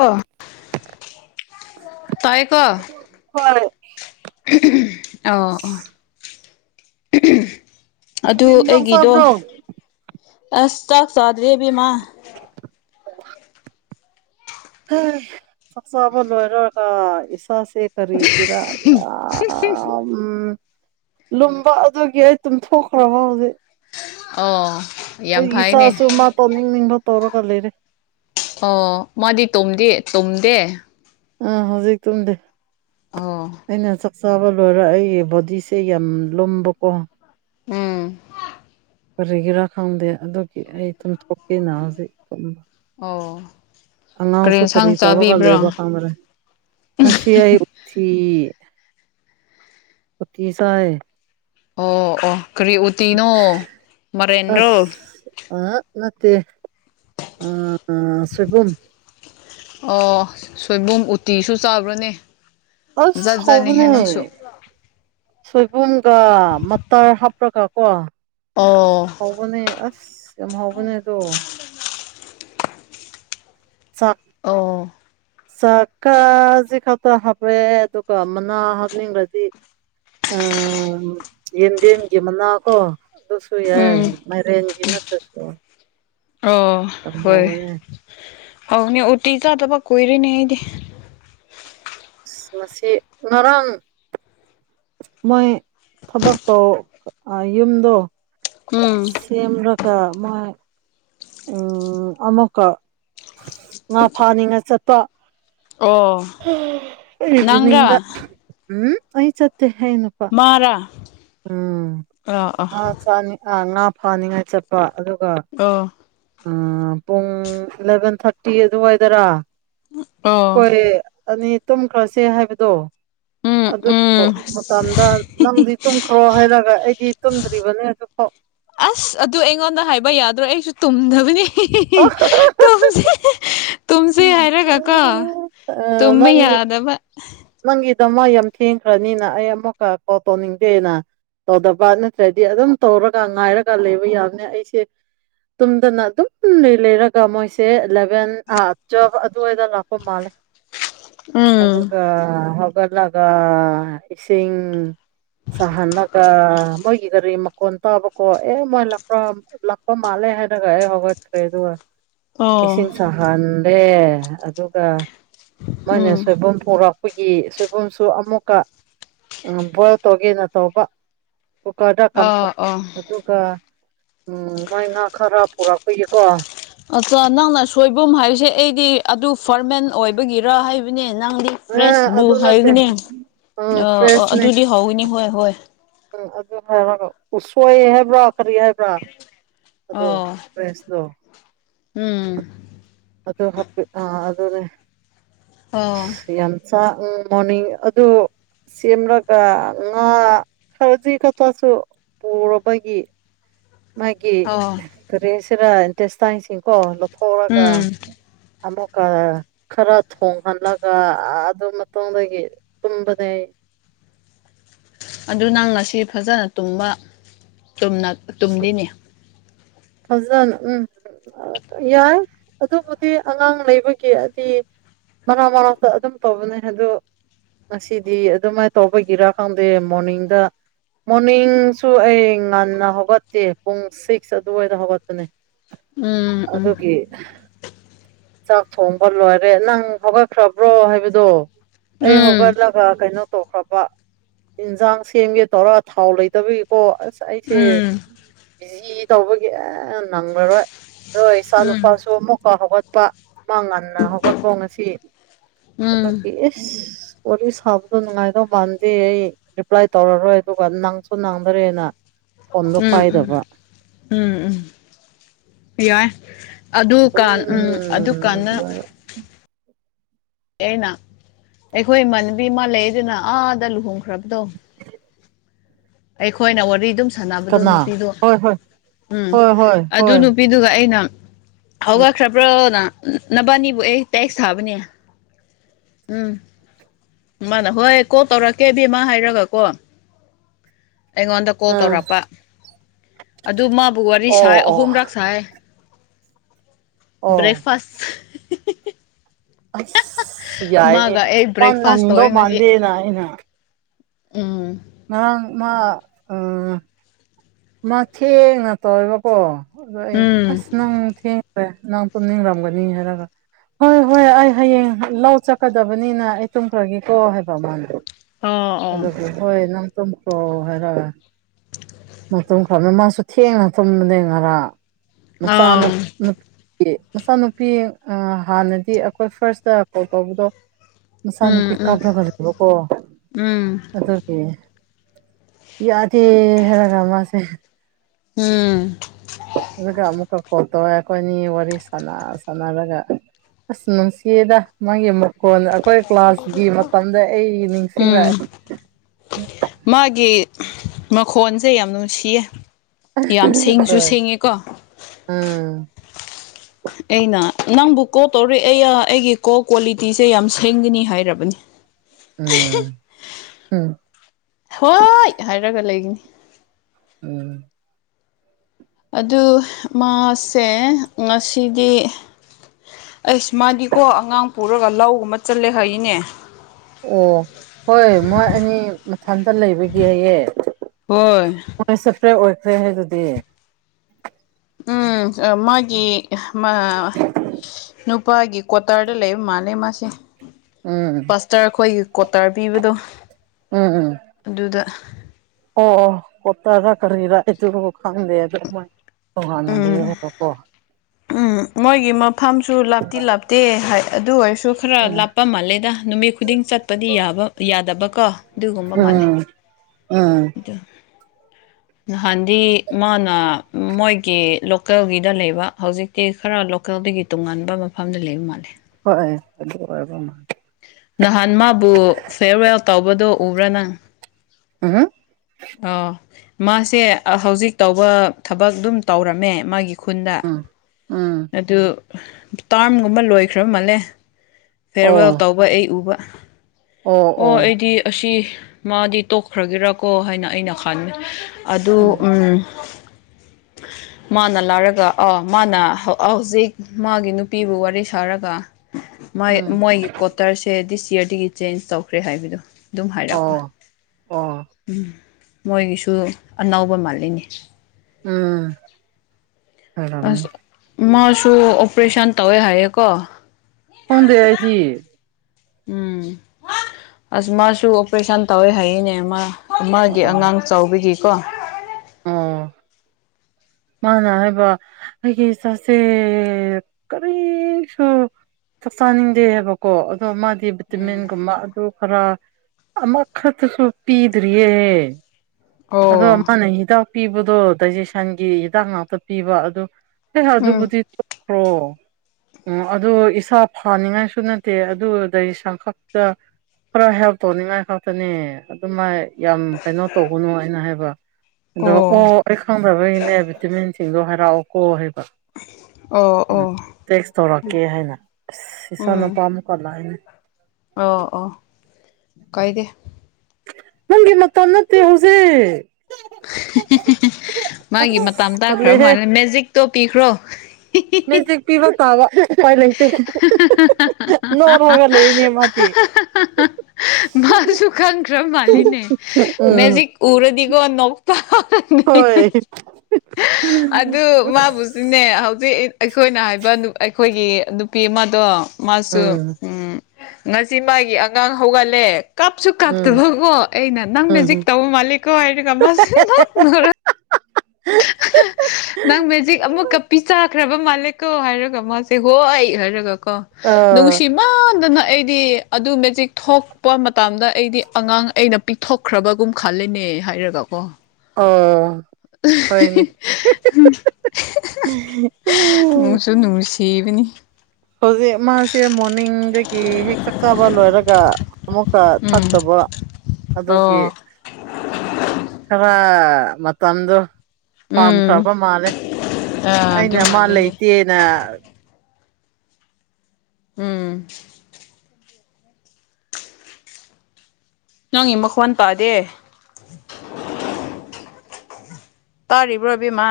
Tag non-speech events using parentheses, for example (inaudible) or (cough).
ꯑꯣ ꯇꯥꯏꯌꯦꯀꯣ ꯍꯣꯏ ꯑꯧ ꯑꯧ ꯀꯔꯤ ꯑꯗꯨ ꯏꯟꯖꯥꯡ ꯑꯩꯒꯤꯗꯣ ꯆꯥꯕ꯭ꯔꯣ ꯑꯁ ꯆꯥꯛ ꯆꯥꯗ꯭ꯔꯤ ꯏꯕꯦꯝꯃ (inaudible) ꯆꯛ ꯆꯥꯕ ꯂꯣꯏꯔꯒ ꯏꯁꯤꯡ ꯄꯁ‌ꯦ ꯀꯔꯤꯒꯤꯔꯥ ꯌꯥꯝ ꯂꯨꯝꯕ ꯑꯗꯨꯒꯤ ꯑꯩ ꯇꯨꯝꯊꯣꯛꯈ꯭ꯔꯕ ꯍꯧꯖꯤꯛ ꯑꯧ ꯑꯩ ꯏꯆꯥꯁꯨ ꯃꯥ ꯇꯧꯅꯤꯡꯅꯤꯡꯕ ꯇꯧꯔꯒ ꯂꯩꯔꯦ ꯑꯣ ꯃꯥꯗꯤ ꯇꯨꯝꯗꯦ ꯇꯨꯝꯗꯦ ꯎꯝ ꯍꯧꯖꯤꯛ ꯇꯨꯝꯗꯦ ꯑꯣ ꯑꯩꯅ ꯆꯥꯛ ꯆꯥꯕ ꯂꯣꯏꯔ ꯑꯩꯒꯤ ꯕꯣꯗꯤꯁꯦ ꯌꯥꯝ ꯂꯨꯝꯕꯀꯣ ꯎꯝ ꯀꯔꯤꯒꯤꯔꯥ ꯈꯪꯗꯦ ꯑꯗꯨꯒꯤ ꯑꯩ ꯇꯨꯝꯊꯣꯛꯀꯦꯅ ꯍꯧꯖꯤꯛ ꯇꯨꯝ ꯑꯧ ꯑꯉꯥꯡꯁꯨ ꯀꯔꯤ ꯇꯧꯔꯒ ꯂꯩꯕ꯭ꯔꯥ ꯈꯪꯗꯔꯦ ꯉꯁꯤ ꯑꯌꯨꯛ ꯊꯤ ꯎꯇꯤ ꯆꯥꯏ ꯑꯣ ꯑꯣ ꯀꯔꯤ ꯎꯇꯤꯅꯣ ꯃꯥꯏꯔꯦꯟꯔꯣ ꯑꯍꯥ ꯅꯠꯇꯦ ꯑ ꯁꯣꯏꯕꯨꯝ ꯑꯣ ꯁꯣꯏꯕꯨꯝ ꯎꯇꯤꯁꯨ ꯆꯥꯕ꯭ꯔꯥꯅꯦ ꯑꯁ ꯍꯥꯎꯕꯅꯦ ꯁꯣꯏꯕꯨꯝꯒ ꯃꯠꯇ꯭ꯔ ꯍꯥꯞꯔꯒ ꯀꯣ ꯑꯣ ꯍꯥꯎꯕꯅꯦ ꯑꯁ ꯌꯥꯝ ꯍꯥꯎꯕꯅꯦ ꯑꯗꯣ ꯆꯥꯛ ꯑꯣ ꯆꯥꯛ ꯀ ꯁꯤ ꯈꯛꯇ ꯍꯥꯞꯄꯦ ꯑꯗꯨꯒ ꯃꯅꯥ ꯍꯥꯞꯅꯤꯡꯈ꯭ꯔꯗꯤ ꯎꯝ ꯌꯦꯟꯗꯦꯝꯒꯤ ꯃꯅꯥꯀꯣ ꯑꯗꯨꯁꯨ ꯌꯥꯏ ꯎꯝ ꯃꯥꯏꯔꯦꯟꯒꯤ ꯅꯠꯇ꯭ꯔꯁꯨ (inaudible) ꯑꯣ ꯌꯥꯝ ꯍꯣꯏ ꯍꯧꯕꯅꯦ ꯍꯥꯎꯕꯅꯤ ꯎꯇꯤ ꯆꯗꯕ ꯀꯨꯏꯔꯦꯅꯦ ꯑꯩꯗꯤ ꯉꯁꯤ ꯉꯔꯥꯡ ꯃꯣꯏ ꯊꯕꯛꯇꯣ ꯑ ꯌꯨꯝꯗꯣ ꯎꯝ ꯁꯦꯝꯔꯒ ꯃꯣꯏ ꯑ ꯑꯃꯨꯛꯀ ꯉꯥ ꯐꯥꯅꯤꯅ ꯆꯠꯄ ꯑꯣ (unintelligible) ꯅꯤꯡꯗ ꯅꯪꯔꯥ ꯎꯝ ꯑꯩ ꯆꯠꯇꯦ ꯍꯥꯏꯅꯨ ꯉꯥꯔ ꯎꯝ ꯉꯥ ꯆꯥꯅꯤ ꯑꯥ ꯉꯥ ꯐꯥꯅꯤꯡꯉꯥꯏ ꯆꯠꯄ ꯑꯗꯨꯒ ꯑꯣ ꯎꯪ ꯄꯨꯡ ꯏꯂꯚꯦꯟ ꯊꯥꯔꯇꯤ ꯑꯗꯨꯋꯥꯏꯗꯔ ꯑꯣ ꯈꯣꯏ ꯑꯅꯤ ꯇꯨꯝꯈ꯭ꯔꯁꯦ ꯍꯥꯏꯕꯗꯣ ꯎꯝ ꯑꯗꯨꯗꯣ ꯎꯝ ꯃꯇꯝꯗ ꯅꯪꯗꯤ ꯇꯨꯝꯈ꯭ꯔꯣ ꯍꯥꯏꯔꯒ ꯑꯩꯗꯤ ꯇꯨꯝꯗ꯭ꯔꯤꯕꯅꯦ ꯑꯗꯨꯐꯥꯎ ꯑꯁ ꯑꯗꯨ ꯑꯩꯉꯣꯟꯗ ꯍꯥꯏꯕ ꯌꯥꯗ꯭ꯔꯣ ꯑꯩꯁꯨ ꯇꯨꯝꯗꯕꯅꯤ ꯑꯥ (unintelligible) ꯇꯨꯝꯖꯦ (unintelligible) ꯇꯨꯝꯁꯦ ꯍꯥꯏꯔꯒ ꯀꯣ ꯇꯨꯝꯕ ꯌꯥꯗꯕ ꯅꯪꯒꯤꯗꯣ ꯃꯣꯏ ꯌꯥꯝ ꯊꯦꯡꯈ꯭ꯔꯅꯤꯅ ꯑꯩ ꯑꯃꯨꯛꯀ ꯀꯣꯜ ꯇꯧꯅꯤꯡꯗꯦꯅ ꯇꯧꯗꯕ ꯅꯠꯇ꯭ꯔꯗꯤ ꯑꯗꯨꯝ ꯇꯧꯔꯒ ꯉꯥꯏꯔꯒ ꯂꯩꯕ ꯌꯥꯕꯅꯦ ꯑꯩꯁꯦ ꯇꯨꯝꯗꯅ ꯑꯗꯨꯝ ꯂꯩ ꯂꯩꯔꯒ ꯃꯣꯏꯁꯦ ꯑꯦꯂꯚꯦꯟ ꯑ ꯇꯨꯋꯦꯜꯐ ꯑꯗꯨꯋꯥꯏꯗ ꯂꯥꯛ ꯄ ꯃꯥꯜꯂꯦ ꯑꯗꯨ ꯎꯝ ꯑ ꯍꯧꯒꯠꯂꯒ ꯏꯁꯤꯡ ꯁꯥꯍꯜꯂꯒ ꯃꯣꯏꯒꯤ ꯒꯔꯤ ꯃꯈꯣꯟ ꯇꯥꯕ ꯀꯣ ꯑꯦ ꯃꯣꯏ ꯂꯥꯛꯄ꯭ꯔ ꯂꯥꯛꯄ ꯃꯥꯜꯂꯦ ꯍꯥꯏꯔꯒ ꯑꯩ ꯍꯧꯒꯠꯈ꯭ꯔꯦ ꯑꯗꯨꯒ ꯑꯣ ꯏꯁꯤꯡ ꯁꯥꯍꯜꯂꯦ ꯑꯗꯨꯒ ꯃꯣꯏꯅ ꯎꯝ ꯁꯣꯏꯕꯨꯝ ꯄꯨꯔꯛꯄꯒꯤ ꯁꯣꯏꯕꯨꯝꯁꯨ ꯑꯃꯨꯛꯀ ꯎꯝ ꯕꯣꯏꯜ ꯇꯧꯒꯦꯅ ꯇꯧꯕ ꯀꯨꯀꯥꯔꯗ ꯑꯥ ꯀꯥꯝꯊꯣꯛ ꯑꯥ ꯑꯗꯨ ꯒ ꯎꯝ ꯃꯣꯏ ꯉꯥ ꯈꯔ ꯄꯨꯔꯛꯄꯒꯤꯀꯣ ꯑꯆꯥ ꯅꯪꯅ ꯁꯣꯏꯕꯨꯝ ꯍꯥꯏꯕꯁꯦ ꯑꯩꯗꯤ ꯑꯗꯨ ꯐꯔꯃꯦꯟ ꯑꯣꯏꯕꯒꯤꯔ ꯍꯥꯏꯕꯅꯦ ꯅꯪꯗꯤ ꯑꯦ ꯐ꯭ꯔꯦꯁꯕꯨ ꯑꯗꯨ ꯅꯠꯇꯦ ꯍꯥꯏꯌꯨꯅꯦ ꯎꯝ ꯑ ꯑ ꯐ꯭ꯔꯦꯁꯅꯦ ꯑꯗꯨꯗꯤ ꯍꯎꯒꯅꯤ ꯍꯣꯏ ꯍꯣꯏ ꯎꯝ ꯑꯗꯨ ꯍꯥꯏꯔꯒ ꯎꯁꯣꯏ ꯍꯥꯏꯕ꯭ꯔꯣ ꯀꯔꯤ ꯍꯥꯏꯕ꯭ꯔ ꯑꯣ ꯎꯝ ꯑꯗꯨ ꯍꯥꯞꯄꯦ ꯑ ꯑꯗꯨꯅꯦ ꯑꯣ ꯌꯥꯝ ꯆꯥ ꯎꯝ ꯃꯣꯔꯅꯤꯡ ꯑꯗꯨ ꯁꯦꯝꯔꯒ ꯉꯥ ꯈꯖꯤꯛ ꯈꯛꯇꯁꯨ ꯄꯨꯔꯕꯒꯤ ꯃꯥꯒꯤ ꯑꯣ ꯀꯔꯤꯍꯥꯏꯁꯤꯔ ꯏꯟꯇꯦꯁꯇꯥꯏꯁꯤꯡꯀꯣ ꯂꯧꯊꯣꯛꯔꯒ ꯎꯝ ꯑꯃꯨꯛꯀ ꯈꯔ ꯊꯣꯡꯍꯜꯂꯒ ꯑꯗꯨ ꯃꯇꯨꯡꯗꯒꯤ ꯇꯨꯝꯕꯗꯩ ꯑꯗꯨ ꯅꯪ ꯉꯁꯤ ꯐꯖꯅ ꯇꯨꯝꯕ ꯆꯨꯝꯅ ꯇꯨꯝꯂꯤꯅꯦ ꯐꯖꯅ ꯎꯝ ꯑ ꯌꯥꯏ ꯑꯗꯨꯕꯨꯗꯤ ꯑꯉꯥꯡ ꯂꯩꯕꯒꯤ (unintelligible) ꯃꯔꯛ ꯃꯔꯛꯇ ꯑꯗꯨꯝ ꯇꯧꯕꯅꯦ ꯑꯗꯨ ꯉꯁꯤꯗꯤ ꯑꯗꯨꯃꯥꯏ ꯇꯧꯕꯒꯤꯔ ꯈꯪꯗꯦ ꯃꯣꯔꯅꯤꯡꯗ ꯃꯣꯔꯅꯤꯡꯁꯨ ꯑꯩ ꯉꯟꯅ ꯍꯧꯒꯠꯇꯦ ꯄꯨꯡ ꯁꯤꯛꯁ ꯑꯗꯨꯋꯥꯏꯗ ꯍꯧꯒꯠꯄꯅꯦ ꯎꯝ ꯎꯝ (unintelligible) ꯆꯥꯛ ꯊꯣꯡꯕ ꯂꯣꯏꯔꯦ ꯅꯪ ꯍꯧꯒꯠꯈ꯭ꯔꯕ꯭ꯔꯣ ꯍꯥꯏꯕꯗꯣ ꯑꯩ ꯎꯝ ꯍꯧꯒꯠꯂꯛ ꯒ ꯀꯩꯅꯣ ꯇꯧꯈ꯭ꯔꯕ ꯏꯟꯖꯥꯡ ꯁꯦꯝꯒꯦ ꯇꯧꯔ ꯊꯥꯎ ꯂꯩꯇꯕꯒꯤꯀꯣ ꯑꯁ ꯑꯁ ꯑꯩꯁꯦ ꯎꯝ ꯄꯤ ꯖꯤ ꯇꯧꯕꯒꯤ ꯑꯥ ꯅꯪꯂꯔꯣꯏ ꯫ ꯑꯗꯨꯒ ꯏꯆꯥꯅꯨꯄꯥꯁꯨ ꯑꯃꯨꯛꯀ ꯍꯧꯒꯠꯄ ꯫ ꯃꯥ ꯉꯟꯅ ꯍꯧꯒꯠꯄ ꯉꯁꯤ ꯎꯝ ꯎꯝ ꯑꯗꯨꯒꯤ ꯏ ꯫ ꯏꯁ ꯋꯥꯔꯤ ꯁꯥꯕꯗꯨ ꯅꯨꯡꯉꯥꯏꯗꯧ ꯃꯥꯟꯗꯦ ꯑꯩ ꯫ ꯔꯤꯄ꯭ꯂꯥꯏ ꯇꯧꯔꯔꯣꯏ ꯑꯗꯨꯒ ꯅꯪꯁꯨ ꯅꯪꯗ꯭ꯔꯦꯅ ꯫ ꯎꯝ ꯎꯝ ꯎꯝ ꯎꯝ ꯌꯥꯏ ꯑꯗꯨ ꯑꯗꯨꯝ ꯀꯥꯟ ꯎꯝ ꯑꯗꯨꯀꯥꯟꯗ ꯑꯩꯅ ꯑꯩꯈꯣꯏ ꯏꯃꯥꯟꯅꯕꯤ ꯑꯃ ꯂꯩ ꯑꯗꯨꯅ ꯑꯥꯗ ꯂꯨꯍꯣꯡꯈ꯭ꯔꯕꯗꯣ ꯑꯩꯈꯣꯏꯅ ꯋꯥꯔꯤ ꯑꯗꯨꯝ ꯁꯥꯟꯅꯕꯗꯣ ꯀꯅꯥ ꯅꯨꯄꯤꯗꯣ ꯍꯣꯏ ꯍꯣꯏ ꯎꯝ ꯍꯣꯏ ꯍꯣꯏ ꯑꯗꯨ ꯍꯣꯏ ꯅꯨꯄꯤꯗꯨꯒ ꯑꯩꯅ ꯎꯝ ꯍꯧꯒꯠꯈ꯭ꯔꯕ꯭ꯔꯣꯅ ꯅꯕꯥꯅꯤꯕꯨ ꯑꯩ ꯇꯦꯛꯁ ꯊꯥꯕꯅꯦ ꯫ ꯎꯝ ꯃꯥꯅ ꯍꯣꯏ ꯀꯣꯜ ꯇꯧꯔꯛꯀꯦ ꯏꯕꯦꯝꯃ ꯍꯥꯏꯔꯒ ꯀꯣ ꯑꯩꯉꯣꯟꯗ ꯀꯣꯜ ꯎꯝ ꯇꯧꯔꯛꯄ ꯫ ꯑꯗꯨ ꯃꯥꯕꯨ ꯋꯥꯔꯤ ꯑꯣ ꯁꯥꯏ ꯑꯣ ꯑꯍꯨꯝꯔꯛ ꯁꯥꯏ ꯫ ꯑꯣ ꯕ꯭ꯔꯦꯛꯐꯥꯁ ꯑꯁ ꯌꯥꯏꯅꯦ ꯃꯥꯒ ꯑꯩ ꯅꯪ ꯕ꯭ꯔꯦꯛꯐꯥꯁ ꯇꯧꯋꯦ ꯅꯪꯗꯧ ꯉꯁꯤ ꯃꯥꯟꯗꯦꯅ ꯑꯩꯅ ꯎꯝ ꯉꯔꯥꯡ ꯃꯥ ꯎꯝ ꯃꯥ ꯊꯦꯡꯅ ꯇꯧꯋꯦꯕꯀꯣ ꯑꯗꯣ ꯑꯩ ꯎꯝ ꯑꯁ ꯅꯪ ꯊꯦꯡ ꯅꯪ ꯇꯨꯝꯅꯤꯡꯔꯝꯒꯅꯤ ꯍꯥꯏꯔꯒ ꯍꯣꯏ ꯍꯣꯏ ꯑꯩ ꯍꯌꯦꯡ ꯂꯧ ꯆꯠ ꯀꯗꯕꯅꯤꯅ ꯑꯩ ꯇꯨꯝꯈ꯭ꯔꯒꯤꯀꯣ ꯍꯥꯏꯕ ꯃꯥꯅ ꯑꯣ ꯑꯣ ꯑꯗꯨꯒꯤ ꯍꯣꯏ ꯅꯪ ꯇꯝꯈ꯭ꯔ‌ꯣ ꯍꯥꯏꯔꯒ (inaudible) ꯃꯇꯨꯝ ꯈ꯭ꯔꯅ ꯃꯥꯁꯨ ꯊꯦꯡꯅ ꯊꯨꯝꯕꯅꯦ ꯉꯔꯥꯡ ꯑꯥꯎ ꯃꯆꯥꯅꯨ ꯅꯨ ꯄꯤ ꯃꯆꯥꯅꯨꯄꯤ ꯑꯥ ꯍꯥꯟꯅꯗꯤ ꯑꯩꯈꯣꯏ ꯐꯥꯔꯁꯇ ꯀꯣꯜ ꯇꯧꯕꯗꯣ ꯎꯝ ꯃꯆꯥꯥꯅꯨꯄꯤ ꯎꯝ ꯀꯥꯞꯔꯒ ꯂꯩꯕꯀꯣ ꯎꯝ ꯑꯗꯨ ꯒꯤ ꯌꯥꯗ‌ꯦ ꯍꯥꯏꯔꯒ ꯃꯥꯁꯦ ꯎꯝ ꯑꯗꯨꯒ ꯑꯃꯨꯛꯀ ꯀꯣꯜ ꯇꯧꯋ‌ꯦ ꯑꯩꯈꯣꯏꯅꯤ ꯋꯥꯔꯤ ꯁꯥꯟꯅ ꯁꯥꯟꯅꯔꯒ ꯑꯁ ꯅꯨꯡꯁꯤꯌ‌ꯦꯗ ꯃꯥꯒꯤ ꯃꯈꯣꯟ ꯑꯩꯈꯣꯏ ꯀ꯭ꯂꯥꯁꯀꯤ ꯃꯇꯝꯗ ꯑꯩ ꯎꯝ ꯅꯤꯡꯁꯤꯡꯂꯛꯑꯦ ꯫ ꯃꯥꯒꯤ ꯃꯈꯣꯟꯁꯦ ꯌꯥꯝ ꯅꯨꯡꯁꯤꯌꯦ ꯫ ꯌꯥꯝ ꯁꯦꯡꯁꯨ ꯍꯣꯏ ꯁꯦꯡꯉꯦꯀꯣ ꯫ ꯎꯝ ꯑꯩꯅ ꯅꯪꯕꯨ ꯀꯣꯜ ꯇꯧꯔꯛ ꯑꯩꯌ‌ꯥ ꯑꯩꯒꯤ ꯀꯣꯜ ꯀ꯭ꯋꯥꯂꯤꯇꯤꯁꯦ ꯌꯥꯝ ꯁꯦꯡꯗ‌ꯦꯅꯤ ꯍꯥꯏꯔꯕꯅꯤ ꯫ ꯎꯝ ꯎꯝ ꯍꯣꯏ ꯍꯥꯏꯔꯒ ꯂꯩꯒꯅꯤ ꯫ ꯎꯝ ꯑꯗꯨ ꯃꯥꯁꯦ ꯉꯁꯤꯗꯤ ꯑꯩꯁ ꯃꯥꯗꯤꯀꯣ ꯑꯉꯥꯡ ꯄꯨꯔꯒ ꯂꯧꯒꯨꯝꯕ ꯆꯠꯂꯦ ꯍꯥꯏꯌ‌ꯦꯅ‌ꯦ ꯫ ꯑꯣ ꯍꯣꯏ ꯃꯣꯏ ꯑꯅꯤ ꯃꯊꯟꯇ ꯂꯩꯕꯒꯤ ꯍꯥꯏꯌ‌ꯦ ꯫ ꯍꯣꯏ ꯃꯣꯏ ꯁꯦꯄꯔꯦꯠ ꯑꯣꯏꯈ꯭ꯔꯦ ꯑꯗꯨꯗꯤ ꯫ ꯎꯝ ꯃꯥꯒꯤ ꯃꯥ ꯅꯨꯄꯥꯒꯤ ꯀ꯭ꯋꯥꯇꯥꯔꯗ ꯂꯩꯕ ꯃꯥꯜꯂꯦ ꯃꯥꯁꯦ ꯫ ꯎꯝ ꯆꯔ ꯈꯣꯏꯒꯤ ꯀꯣꯇꯔ ꯄꯤꯕꯗꯨ ꯎꯝ ꯎꯝ ꯑꯗꯨꯗ ꯑꯣ ꯑꯣ ꯀꯣꯠꯇꯔ ꯀꯔꯤꯔꯥ ꯑꯩꯇꯨ ꯈꯪꯗꯦ ꯑꯗꯨꯗ꯭ꯔ ꯃꯣꯏ (unintelligible) ꯇꯣꯉꯥꯟꯅ ꯂꯩꯔꯦꯕꯀꯣ (unintelligible) ꯝ ꯃꯣꯏꯒꯤ ꯃꯐꯝꯁꯨ ꯂꯥꯞꯇꯤ ꯂꯥꯞꯇꯦ ꯍꯥꯏ ꯑꯗꯨ ꯑꯣꯏꯔꯁꯨ ꯈꯔ ꯂꯥꯞꯄ ꯃꯥꯜꯂꯦꯗ ꯅꯨꯃꯤꯠ ꯈꯨꯗꯤꯡ ꯆꯠ ꯄꯗꯤ ꯌꯥꯕ ꯌꯥꯗꯕꯀꯣ ꯎꯝ ꯎꯝ ꯑ ꯅꯍꯥꯟꯗꯤ ꯃꯥꯅ ꯃꯣꯏꯒꯤ ꯂꯣꯀꯦꯜꯒꯤꯗ ꯂꯩꯕ ꯍꯧꯖꯤꯛꯇꯤ ꯈꯔ ꯂꯣꯀꯦꯜꯗꯒꯤ ꯇꯣꯉꯥꯟꯕ ꯃꯐꯝꯗ ꯂꯩꯕ ꯃꯥꯜꯂꯦ ꯍꯣꯏ ꯑꯗꯨ ꯑꯣꯏꯕ ꯃꯥꯜꯂꯦ ꯅꯍꯥꯟ ꯃꯥꯕꯨ ꯐꯦꯔꯋꯦꯜ ꯇꯧꯕꯗꯣ ꯎꯕ꯭ꯔꯥ ꯅꯪ ꯑꯍ (unintelligible) ꯑ ꯃꯥꯁꯦ ꯍꯧꯖꯤꯛ ꯇꯧꯕ ꯊꯕꯛ ꯑꯗꯨꯝ ꯇꯧꯔꯝꯃꯦ ꯃꯥꯒꯤ ꯈꯨꯟꯗ ꯎꯝ ꯎꯝ ꯑꯗꯨ ꯇꯥꯔꯝꯒꯨꯝꯕ ꯂꯣꯏꯈ꯭ꯔꯕ ꯃꯥꯜꯂꯦ ꯐꯦꯔꯋꯦꯜ ꯑꯣ ꯇꯧꯕ ꯑꯩ ꯎꯕ ꯑꯣ ꯑꯩꯗꯤ ꯑꯁꯤ ꯃꯥꯗꯤ ꯇꯣꯛꯈ꯭ꯔꯒꯦꯔꯥꯀꯣ ꯍꯥꯏꯅ ꯑꯩꯅ ꯈꯜꯂꯦ ꯑꯗꯨ ꯎꯝ ꯃꯥꯅ ꯂꯥꯛꯔꯒ ꯑ ꯃꯥꯅ ꯍꯧꯖꯤꯛ ꯃꯥꯒꯤ ꯅꯨꯄꯤꯕꯨ ꯋꯥꯔꯤ ꯁꯥꯔꯒ ꯃꯥꯏ ꯎꯝ ꯃꯣꯏꯒꯤ ꯀꯣꯇꯔꯁꯦ ꯗꯤꯁ ꯌꯔꯗꯒꯤ ꯆꯦꯟꯖ ꯇꯧꯈ꯭ꯔꯦ ꯍꯥꯏꯕꯗꯣ ꯑꯗꯨꯝ ꯍꯥꯏꯔꯛꯄ ꯑꯥ ꯎꯝ ꯃꯣꯏꯒꯤꯁꯨ ꯑꯅꯧꯕ ꯃꯥꯜꯂꯤꯅꯤ ꯎꯝ ꯑꯣꯏꯔꯝꯅꯤ ꯑꯁ ꯃꯥꯁꯨ ꯑꯣꯄ꯭ꯔꯦꯁꯟ ꯇꯧꯋꯦ ꯍꯥꯏꯌꯦꯀꯣ ꯈꯣꯡꯗꯦ ꯑꯩꯗꯤ ꯎꯝ ꯑꯁ ꯃꯥꯁꯨ ꯑꯣꯄ꯭ꯔꯦꯁꯟ ꯇꯧꯋꯦ ꯍꯥꯏꯌꯦꯅꯦ ꯃꯥ ꯑꯃꯒꯤ ꯑꯣ ꯑꯉꯥꯡ ꯆꯥꯎꯕꯤꯒꯤꯀꯣ ꯑꯣ ꯃꯥꯅ ꯍꯥꯏꯕ ꯑꯩꯒꯤ ꯏꯆꯥꯁꯦ ꯀꯔꯤꯁꯨ ꯆꯥꯛ ꯆꯥꯅꯤꯡꯗꯦꯕꯀꯣ ꯑꯗꯣ ꯃꯥꯗꯤ ꯚꯤꯇꯃꯤꯟꯒꯨꯝꯕ ꯑꯗꯨ ꯈꯔ ꯑꯃꯈꯛꯇꯁꯨ ꯄꯤꯗ꯭ꯔꯤꯌꯦ ꯑꯗꯣ ꯑꯣ ꯃꯥꯅ ꯍꯤꯗꯥꯛ ꯄꯤꯕꯗꯣ ꯗꯥꯏꯖꯦꯁꯟꯒꯤ ꯍꯤꯗꯥꯛ ꯉꯥꯛꯇ ꯄꯤꯕ ꯑꯗꯨ ꯎꯝ ꯑꯗꯨꯕꯨꯗꯤ ꯇꯣꯛꯈ꯭ꯔꯣ ꯎꯝ ꯑꯗꯨ ꯏꯁꯥ ꯐꯥꯅꯤꯡꯉꯥꯏꯁꯨ ꯅꯠꯇꯦ ꯑꯗꯨ ꯗꯥꯏꯖꯦꯁꯟ ꯈꯛꯇ ꯈꯔ ꯍꯦꯜꯞ ꯇꯧꯅꯤꯉꯥꯏ ꯈꯛꯇꯅꯦ ꯑꯗꯨꯝ ꯃꯥꯏ ꯌꯥꯝ ꯀꯩꯅꯣ ꯇꯧꯒꯅꯨ ꯑꯩꯅ ꯍꯥꯏꯕ ꯑꯗꯣ ꯑꯣ ꯍꯣꯏ ꯈꯪꯗꯕꯒꯤꯅꯦ ꯚꯤꯇꯃꯤꯟꯁꯤꯡꯗꯣ ꯍꯥꯏꯔꯥꯎꯑꯣꯀꯣ ꯍꯥꯏꯕ ꯑꯣ ꯑꯣ ꯇꯦꯛꯁ ꯇꯧꯔꯛꯀꯦ ꯍꯥꯏꯅ ꯑꯁ ꯎꯝ ꯏꯁꯥꯅꯨꯄꯥꯥ ꯑꯃꯨꯛꯀ ꯂꯥꯛꯑꯦꯅꯦ ꯑꯣ ꯑꯣ ꯀꯥꯏꯗꯦ ꯅꯪꯒꯤ ꯃꯇꯝ ꯅꯠꯇꯦ ꯍꯧꯖꯤꯛ ꯃꯥꯒꯤ ꯑꯁ ꯃꯇꯝ ꯇꯥꯈ꯭ꯔ ꯇꯜꯂꯦꯍꯦ ꯃꯥꯜꯂꯦ ꯃꯦꯖꯤꯛꯇꯣ ꯄꯤꯈ꯭ꯔꯣ ꯃꯦꯖꯤꯛ ꯄꯤꯕ ꯇꯥꯕ ꯎꯄꯥꯏ ꯂꯩꯇꯦ ꯅꯣꯔꯒ ꯂꯩꯌꯦꯅꯦ ꯃꯥꯗꯤ ꯃꯥꯁꯨ ꯈꯥꯡꯈ꯭ꯔ ꯃꯥꯂꯤꯅꯦ ꯎꯝ ꯃꯦꯖꯤꯛ ꯎꯔꯗꯤꯀꯣ ꯅꯣꯛꯄ ꯍꯣꯏ ꯑꯗꯨ ꯃꯥꯕꯨꯁꯨ ꯑꯗꯨꯅꯦ ꯍꯧꯖꯤꯛ ꯑꯩꯈꯣꯏꯅ ꯍꯥꯏꯕ ꯑꯩꯈꯣꯏꯒꯤ ꯅꯨꯄꯤ ꯑꯃꯗꯣ ꯃꯥꯁꯨ ꯎꯝ ꯉꯁꯤ ꯃꯥꯒꯤ ꯑꯉꯥꯡ ꯍꯧꯒꯠꯂꯦ ꯀꯥꯞꯁꯨ ꯎꯝ ꯀꯥꯞꯇꯕꯀꯣ ꯑꯩꯅ ꯅꯪ ꯎꯝ ꯃꯦꯖꯤꯛ ꯇꯧꯕ ꯃꯥꯜꯂꯦꯀꯣ ꯍꯥꯏꯔꯒ ꯃꯥꯁꯨ ꯅꯣꯛ (unintelligible) ꯅꯪ ꯃꯦꯖꯤꯛ ꯑꯃꯨꯛꯀ ꯄꯤꯆꯥꯈ꯭ꯔꯕ ꯃꯥꯜꯂꯦꯀꯣ ꯍꯥꯏꯔꯒ ꯃꯥꯁꯦ ꯍꯣꯏ ꯍꯥꯏꯔꯒ ꯀꯣ ꯑꯥ ꯅꯨꯡꯁꯤ ꯃꯥꯟꯗꯅ ꯑꯩꯗꯤ ꯑꯗꯨ ꯃꯦꯖꯤꯛ ꯊꯣꯛꯄ ꯃꯇꯝꯗ ꯑꯩꯗꯤ ꯑꯉꯥꯡ ꯑꯩꯅ ꯄꯤꯛꯊꯣꯛꯈ꯭ꯔꯕꯒꯨꯝ ꯈꯜꯂꯦꯅꯦ ꯍꯥꯏꯔꯒ ꯀꯣ ꯑꯣ ꯍꯣꯏꯅꯦ ꯎꯝ ꯅꯣꯡꯁꯨ ꯅꯨꯡꯁꯤꯕꯅꯤ ꯍꯧꯖꯤꯛ ꯃꯥꯁꯦ ꯃꯣꯔꯅꯤꯡꯗꯒꯤ ꯍꯦꯛ ꯆꯥꯛꯆꯥꯕ ꯂꯣꯏꯔꯒ ꯑꯃꯨꯛꯀ ꯎꯝ ꯊꯛꯇꯕ ꯑꯣ ꯑꯗꯨꯒꯤ ꯈꯔ ꯃꯇꯝꯗꯣ ꯎꯝ ꯄꯥꯝꯈ꯭ꯔꯕ ꯃꯥꯜꯂꯦ ꯑ ꯑꯗꯨ ꯑꯩꯅ ꯃꯥ ꯃꯥꯜꯂꯤꯅꯦ ꯂꯩꯇꯦꯅ ꯎꯝ ꯅꯪꯒꯤ ꯃꯈꯣꯟ ꯇꯥꯗꯦ ꯇꯥꯔꯤꯕ꯭ꯔꯣ ꯑꯃꯦꯝꯃꯥ